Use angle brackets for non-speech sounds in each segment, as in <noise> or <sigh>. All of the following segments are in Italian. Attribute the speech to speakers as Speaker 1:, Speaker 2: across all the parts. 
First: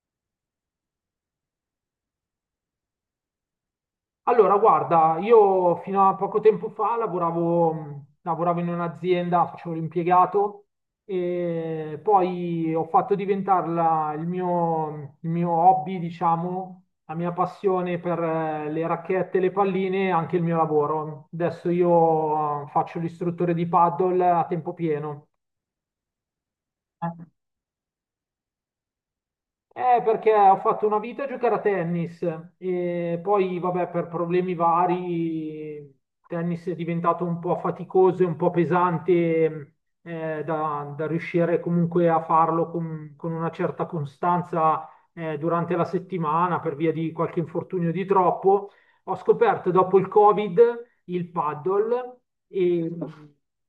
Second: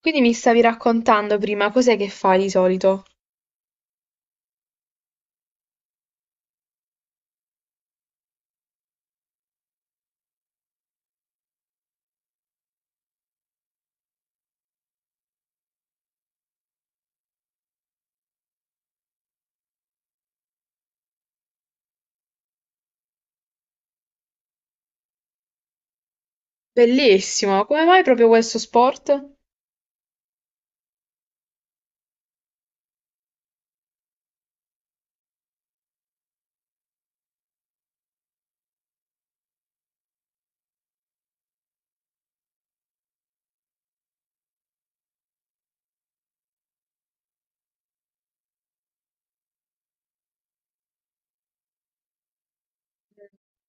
Speaker 1: Quindi mi stavi raccontando prima, cos'è che fai di solito?
Speaker 2: Allora, guarda, io fino a poco tempo fa lavoravo, lavoravo in un'azienda, facevo l'impiegato e poi ho fatto diventare il mio hobby, diciamo, la mia passione per le racchette, le palline, e anche il mio lavoro. Adesso io faccio l'istruttore di paddle a tempo pieno.
Speaker 1: Bellissimo, come mai proprio questo sport?
Speaker 2: Perché ho fatto una vita a giocare a tennis e poi, vabbè, per problemi vari, il tennis è diventato un po' faticoso e un po' pesante da riuscire comunque a farlo con una certa costanza durante la settimana per via di qualche infortunio di troppo. Ho scoperto dopo il Covid il paddle e,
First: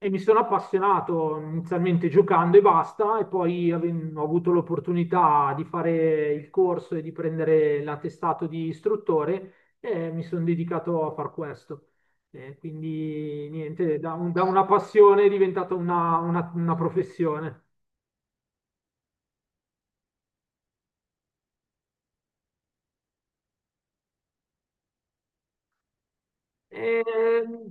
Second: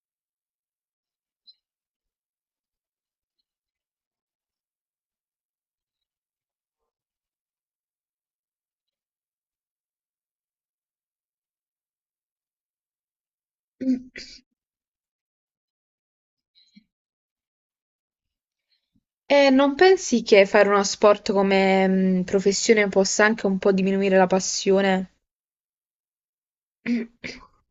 Speaker 2: e mi sono appassionato inizialmente giocando e basta, e poi ho avuto l'opportunità di fare il corso e di prendere l'attestato di istruttore e mi sono dedicato a far questo. Quindi niente, da una passione è diventata una professione.
Speaker 1: E non pensi che fare uno sport come professione possa anche un po' diminuire la passione?
Speaker 2: Ehm,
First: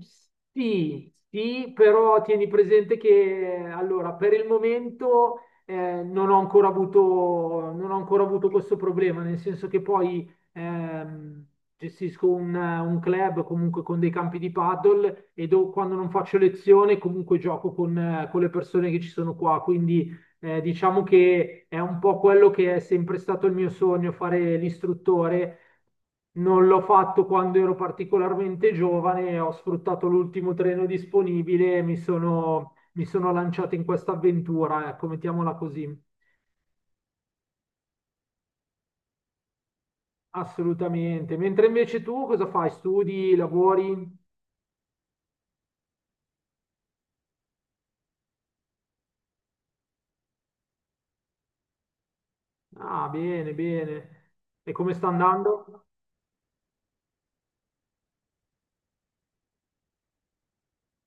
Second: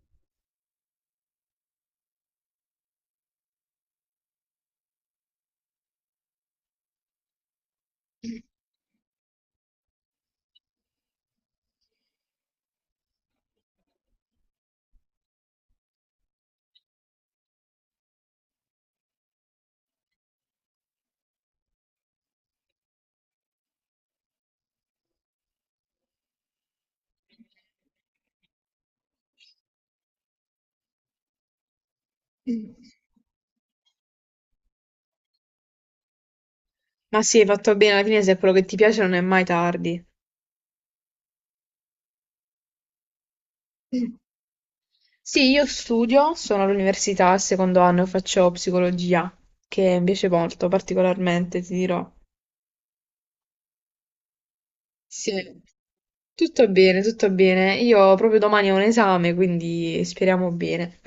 Speaker 2: sì, sì, però tieni presente che allora, per il momento non ho ancora avuto, non ho ancora avuto questo problema, nel senso che poi gestisco un club comunque con dei campi di paddle e quando non faccio lezione comunque gioco con le persone che ci sono qua, quindi diciamo che è un po' quello che è sempre stato il mio sogno, fare l'istruttore non l'ho fatto quando ero particolarmente giovane, ho sfruttato l'ultimo treno disponibile e mi sono lanciato in questa avventura, ecco, mettiamola così.
Speaker 1: Ma sì, hai fatto bene, alla fine se è quello che ti piace non è mai tardi.
Speaker 2: Assolutamente. Mentre invece tu cosa fai? Studi, lavori?
Speaker 1: Sì, io studio, sono all'università, al secondo anno faccio psicologia, che mi piace molto, particolarmente, ti dirò.
Speaker 2: Ah, bene, bene. E come sta
Speaker 1: Sì.
Speaker 2: andando?
Speaker 1: Tutto bene, tutto bene. Io proprio domani ho un esame, quindi speriamo bene.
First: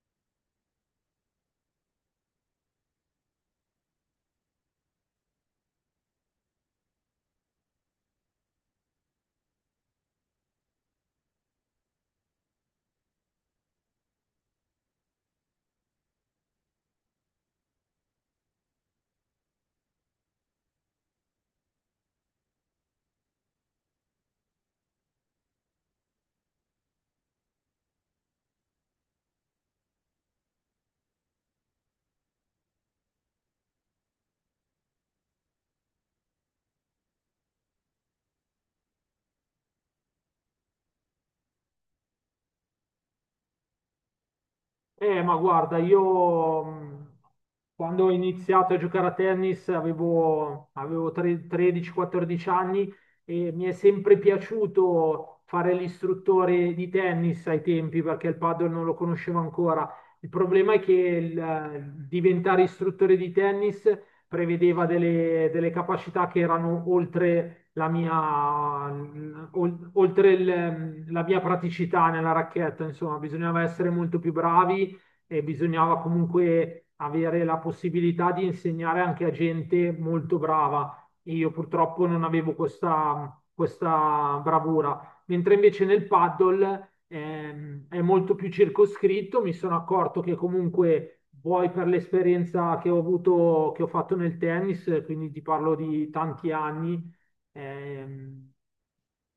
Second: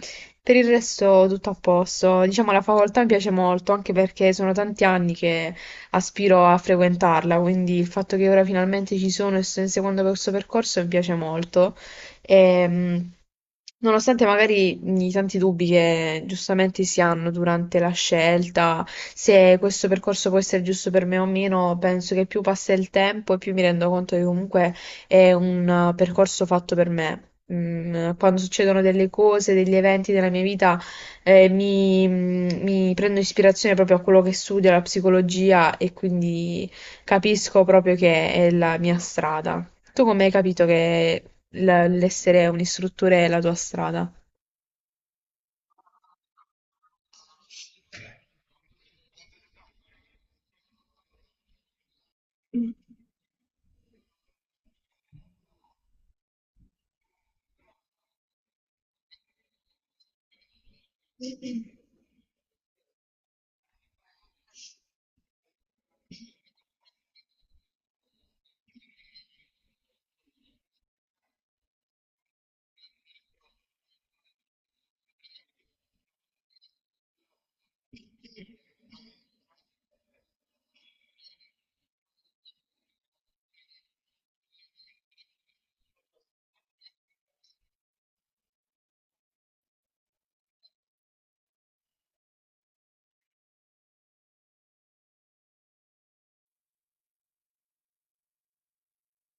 Speaker 1: Per il resto tutto a posto. Diciamo la facoltà mi piace molto, anche perché sono tanti anni che aspiro a frequentarla, quindi il fatto che ora finalmente ci sono e sto inseguendo questo percorso mi piace molto. Ehm, Nonostante magari i tanti dubbi che giustamente si hanno durante la scelta, se questo percorso può essere giusto per me o meno, penso che più passa il tempo e più mi rendo conto che comunque è un percorso fatto per me. Mm, quando succedono delle cose, degli eventi nella mia vita, mi prendo ispirazione proprio a quello che studio, la psicologia, e quindi capisco proprio che è la mia strada. Tu come hai capito che l- l'essere un istruttore è la tua strada?
Speaker 2: Ma guarda, io quando ho iniziato a giocare a tennis avevo, 13-14 anni e mi è sempre piaciuto fare l'istruttore di tennis ai tempi perché il padel non lo conoscevo ancora. Il problema è che diventare istruttore di tennis prevedeva delle, delle capacità che erano oltre la mia, la mia praticità nella racchetta, insomma, bisognava essere molto più bravi e bisognava comunque avere la possibilità di insegnare anche a gente molto brava. E io purtroppo non avevo questa, questa bravura, mentre invece nel paddle è molto più circoscritto, mi sono accorto che comunque vuoi per l'esperienza che ho avuto, che ho fatto nel tennis, quindi ti parlo di tanti anni, ehm,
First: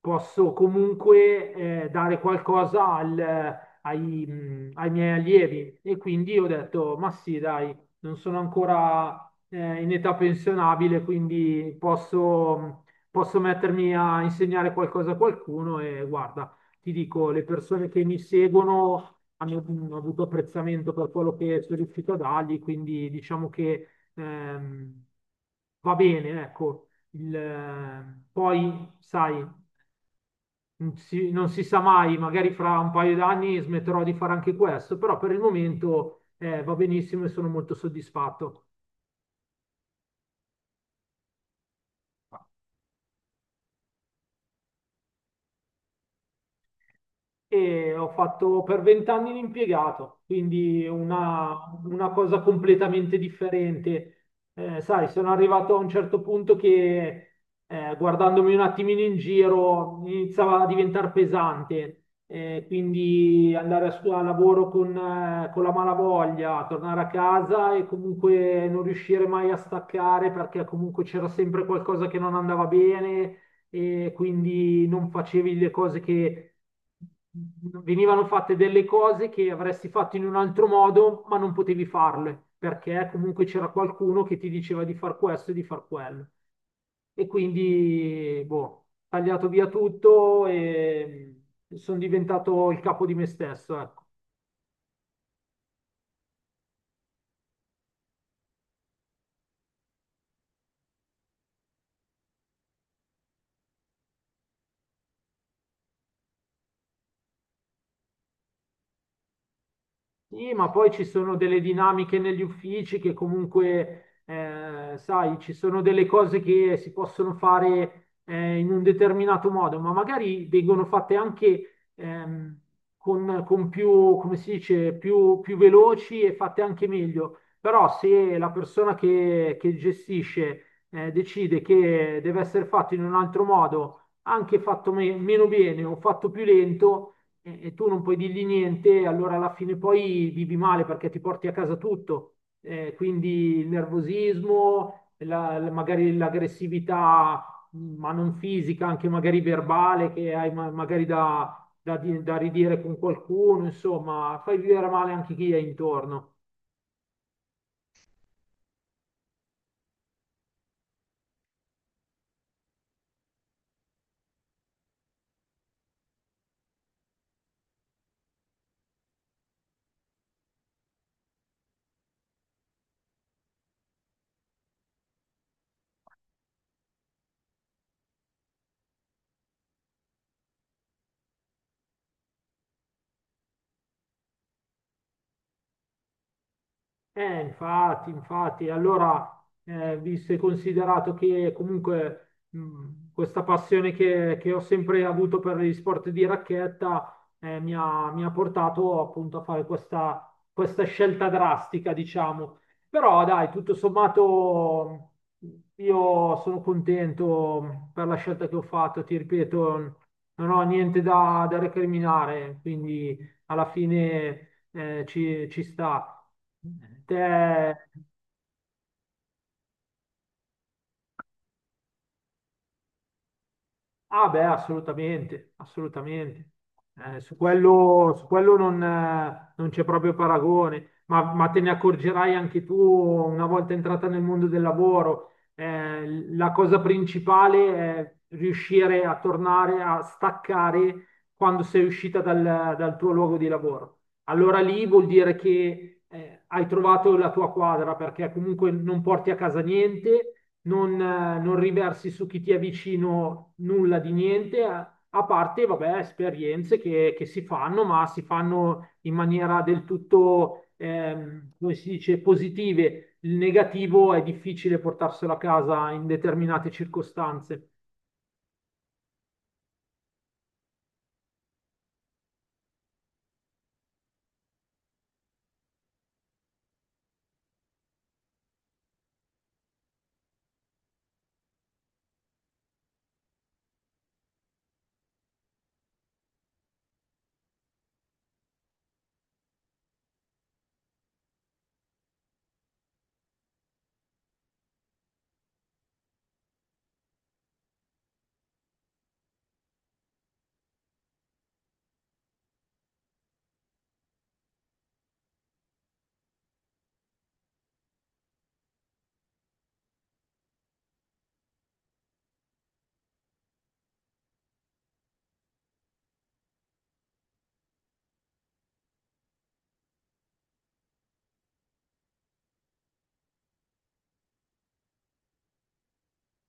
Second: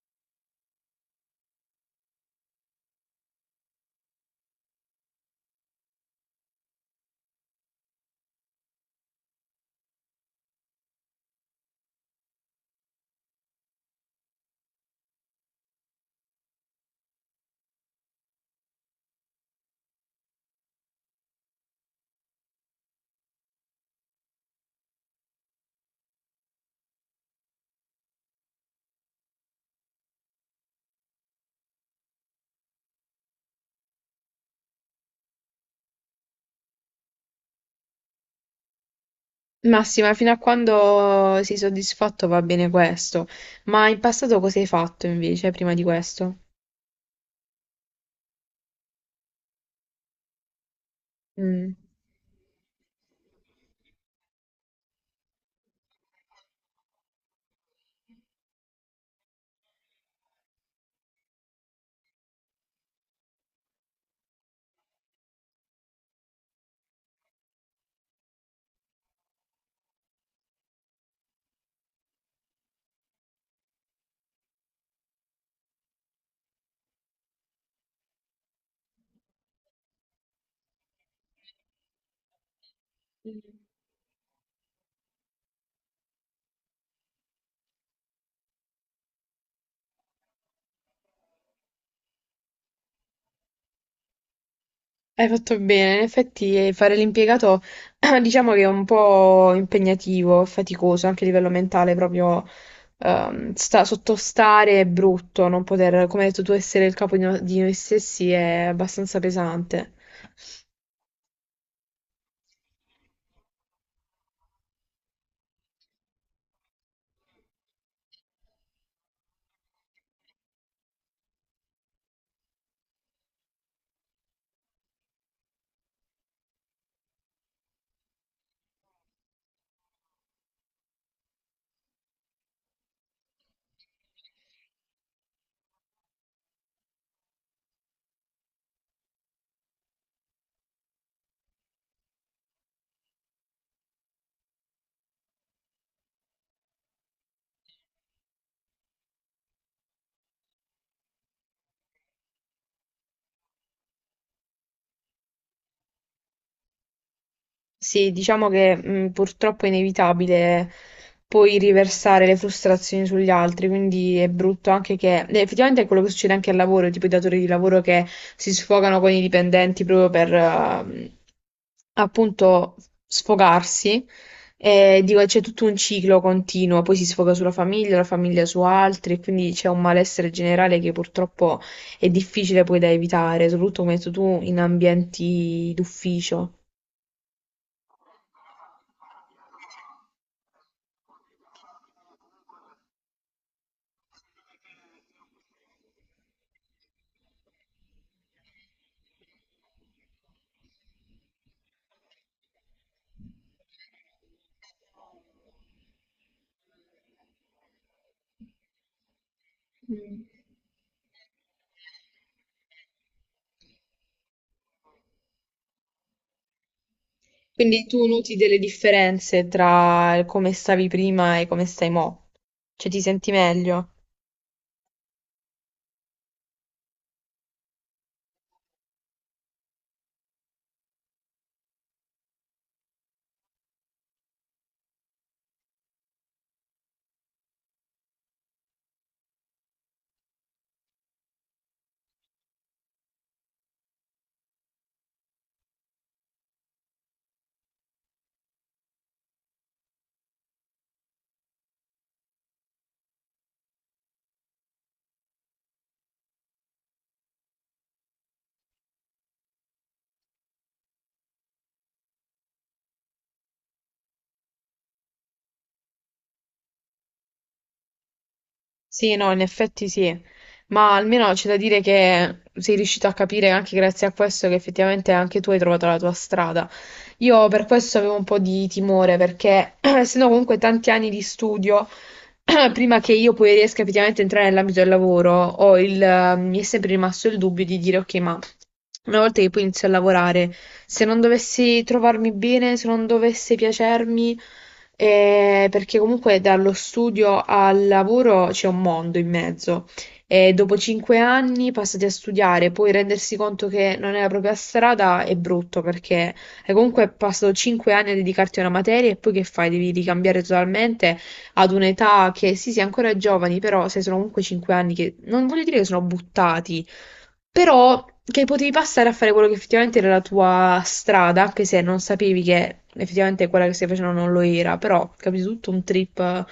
Speaker 2: posso comunque dare qualcosa ai, ai miei allievi. E quindi ho detto, ma sì, dai, non sono ancora in età pensionabile, quindi posso, posso mettermi a insegnare qualcosa a qualcuno e guarda, ti dico, le persone che mi seguono hanno, hanno avuto apprezzamento per quello che sono riuscito a dargli, quindi diciamo che ehm, va bene, ecco. Poi, sai, non si sa mai, magari fra un paio d'anni smetterò di fare anche questo, però per il momento va benissimo e sono molto soddisfatto.
Speaker 1: Massima, fino a quando sei soddisfatto va bene questo, ma in passato cosa hai fatto invece prima di questo?
Speaker 2: E ho fatto per vent'anni l'impiegato, quindi
Speaker 1: Mm.
Speaker 2: una cosa completamente differente. Sai, sono arrivato a un certo punto che guardandomi un attimino in giro iniziava a diventare pesante. Quindi andare a lavoro con la malavoglia, tornare a casa e comunque non riuscire mai a staccare perché comunque c'era sempre qualcosa che non andava bene e quindi non facevi le cose che venivano fatte delle cose che avresti fatto in un altro modo, ma non potevi farle, perché comunque c'era qualcuno che ti diceva di far questo e di far quello. E quindi, boh, tagliato via tutto e sono diventato il capo di me stesso, ecco.
Speaker 1: Hai fatto bene, in effetti fare l'impiegato <clears throat> diciamo che è un po' impegnativo, faticoso anche a livello mentale, proprio sottostare è brutto, non poter, come hai detto tu, essere il capo di, di noi stessi è abbastanza pesante.
Speaker 2: Sì, ma poi ci sono delle dinamiche negli uffici che comunque, sai, ci sono delle cose che si possono fare in un determinato modo, ma magari vengono fatte anche con più, come si dice, più veloci e fatte anche meglio. Però se la persona che gestisce decide che deve essere fatto in un altro modo, anche fatto meno bene o fatto più lento, e tu non puoi dirgli niente, allora alla fine poi vivi male perché ti porti a casa tutto. Quindi il nervosismo, magari l'aggressività, ma non fisica, anche magari verbale, che hai magari da ridire con qualcuno, insomma, fai vivere male anche chi è intorno.
Speaker 1: Sì, diciamo che purtroppo è inevitabile poi riversare le frustrazioni sugli altri, quindi è brutto anche che effettivamente è quello che succede anche al lavoro, tipo i datori di lavoro che si sfogano con i dipendenti proprio per appunto sfogarsi. E dico, c'è tutto un ciclo continuo, poi si sfoga sulla famiglia, la famiglia su altri, e quindi c'è un malessere generale che purtroppo è difficile poi da evitare, soprattutto come hai detto tu in ambienti d'ufficio.
Speaker 2: Infatti, infatti, allora, visto e considerato che comunque questa passione che ho sempre avuto per gli sport di racchetta mi ha portato appunto a fare questa, questa scelta drastica, diciamo. Però dai, tutto sommato mh, io sono contento per la scelta che ho fatto, ti ripeto, non ho niente da recriminare, quindi alla fine ci sta. Te-
Speaker 1: Quindi tu noti delle differenze tra il come stavi prima e come stai mo'? Cioè ti senti meglio?
Speaker 2: Ah beh, assolutamente, assolutamente. Su quello non c'è proprio paragone, ma te ne accorgerai anche tu una volta entrata nel mondo del lavoro. La cosa principale è riuscire a tornare a staccare quando sei uscita dal tuo luogo di lavoro. Allora lì vuol dire che hai trovato la tua quadra perché comunque non porti a casa niente non riversi su chi ti è vicino nulla di niente, a parte, vabbè, esperienze che si fanno, ma si fanno in maniera del tutto, come si dice, positive. Il negativo è difficile portarselo a casa in determinate circostanze.
Speaker 1: Sì, no, in effetti sì, ma almeno c'è da dire che sei riuscito a capire anche grazie a questo che effettivamente anche tu hai trovato la tua strada. Io per questo avevo un po' di timore, perché <clears throat> essendo comunque tanti anni di studio, <clears throat> prima che io poi riesca effettivamente a entrare nell'ambito del lavoro, ho mi è sempre rimasto il dubbio di dire, ok, ma una volta che poi inizio a lavorare, se non dovessi trovarmi bene, se non dovesse piacermi, perché comunque dallo studio al lavoro c'è un mondo in mezzo. E dopo 5 anni passati a studiare, poi rendersi conto che non è la propria strada è brutto perché e comunque passano 5 anni a dedicarti a una materia e poi che fai? Devi ricambiare totalmente ad un'età che sì, sei ancora giovani, però se sono comunque 5 anni che non voglio dire che sono buttati, però che potevi passare a fare quello che effettivamente era la tua strada, anche se non sapevi che effettivamente quella che stai facendo non lo era, però capito tutto un trip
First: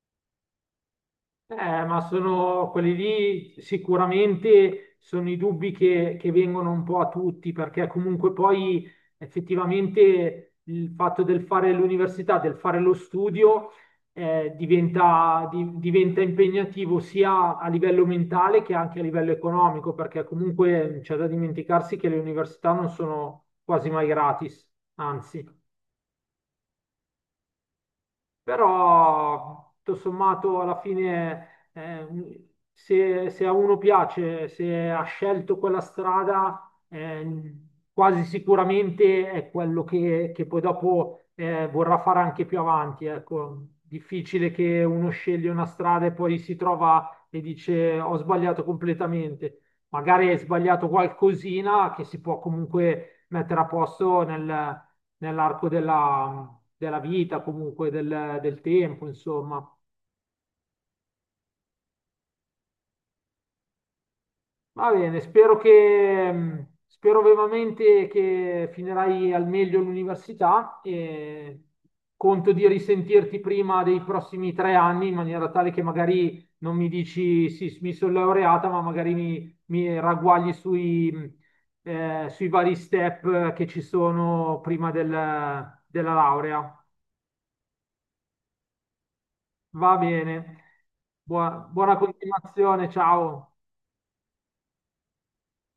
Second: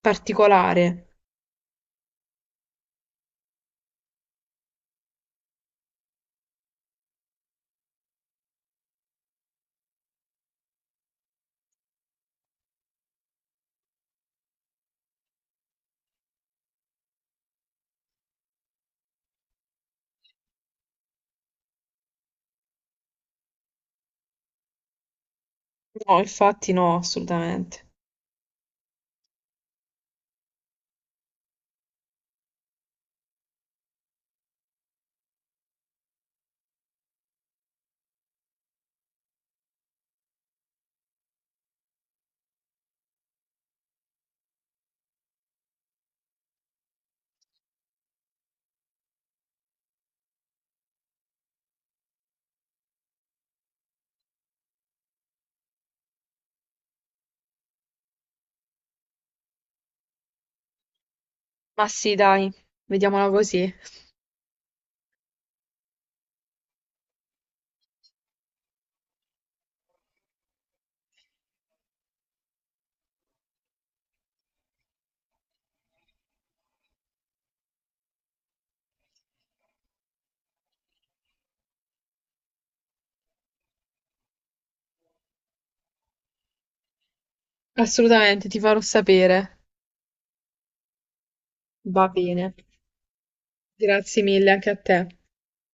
Speaker 1: particolare.
Speaker 2: Eh, ma sono quelli lì sicuramente sono i dubbi che vengono un po' a tutti, perché comunque poi effettivamente il fatto del fare l'università, del fare lo studio, diventa impegnativo sia a livello mentale che anche a livello economico, perché comunque c'è da dimenticarsi che le università non sono quasi mai gratis, anzi.
Speaker 1: No, infatti no, assolutamente.
Speaker 2: Però, tutto sommato, alla fine, se a uno piace, se ha scelto quella strada, quasi sicuramente è quello che poi dopo vorrà fare anche più avanti. Ecco, difficile che uno sceglie una strada e poi si trova e dice ho sbagliato completamente. Magari hai sbagliato qualcosina che si può comunque mettere a posto nell'arco della, della vita, comunque del, del tempo, insomma.
Speaker 1: Ma sì, dai, vediamola così.
Speaker 2: Va bene, spero che, spero vivamente che finirai al meglio l'università e conto di risentirti prima dei prossimi 3 anni in maniera tale che magari non mi dici sì, mi sono laureata, ma magari mi, mi ragguagli sui, sui vari step che ci sono della laurea.
Speaker 1: Assolutamente, ti farò sapere.
Speaker 2: Va bene. Buona, buona
Speaker 1: Va bene.
Speaker 2: continuazione, ciao.
Speaker 1: Grazie mille anche a te.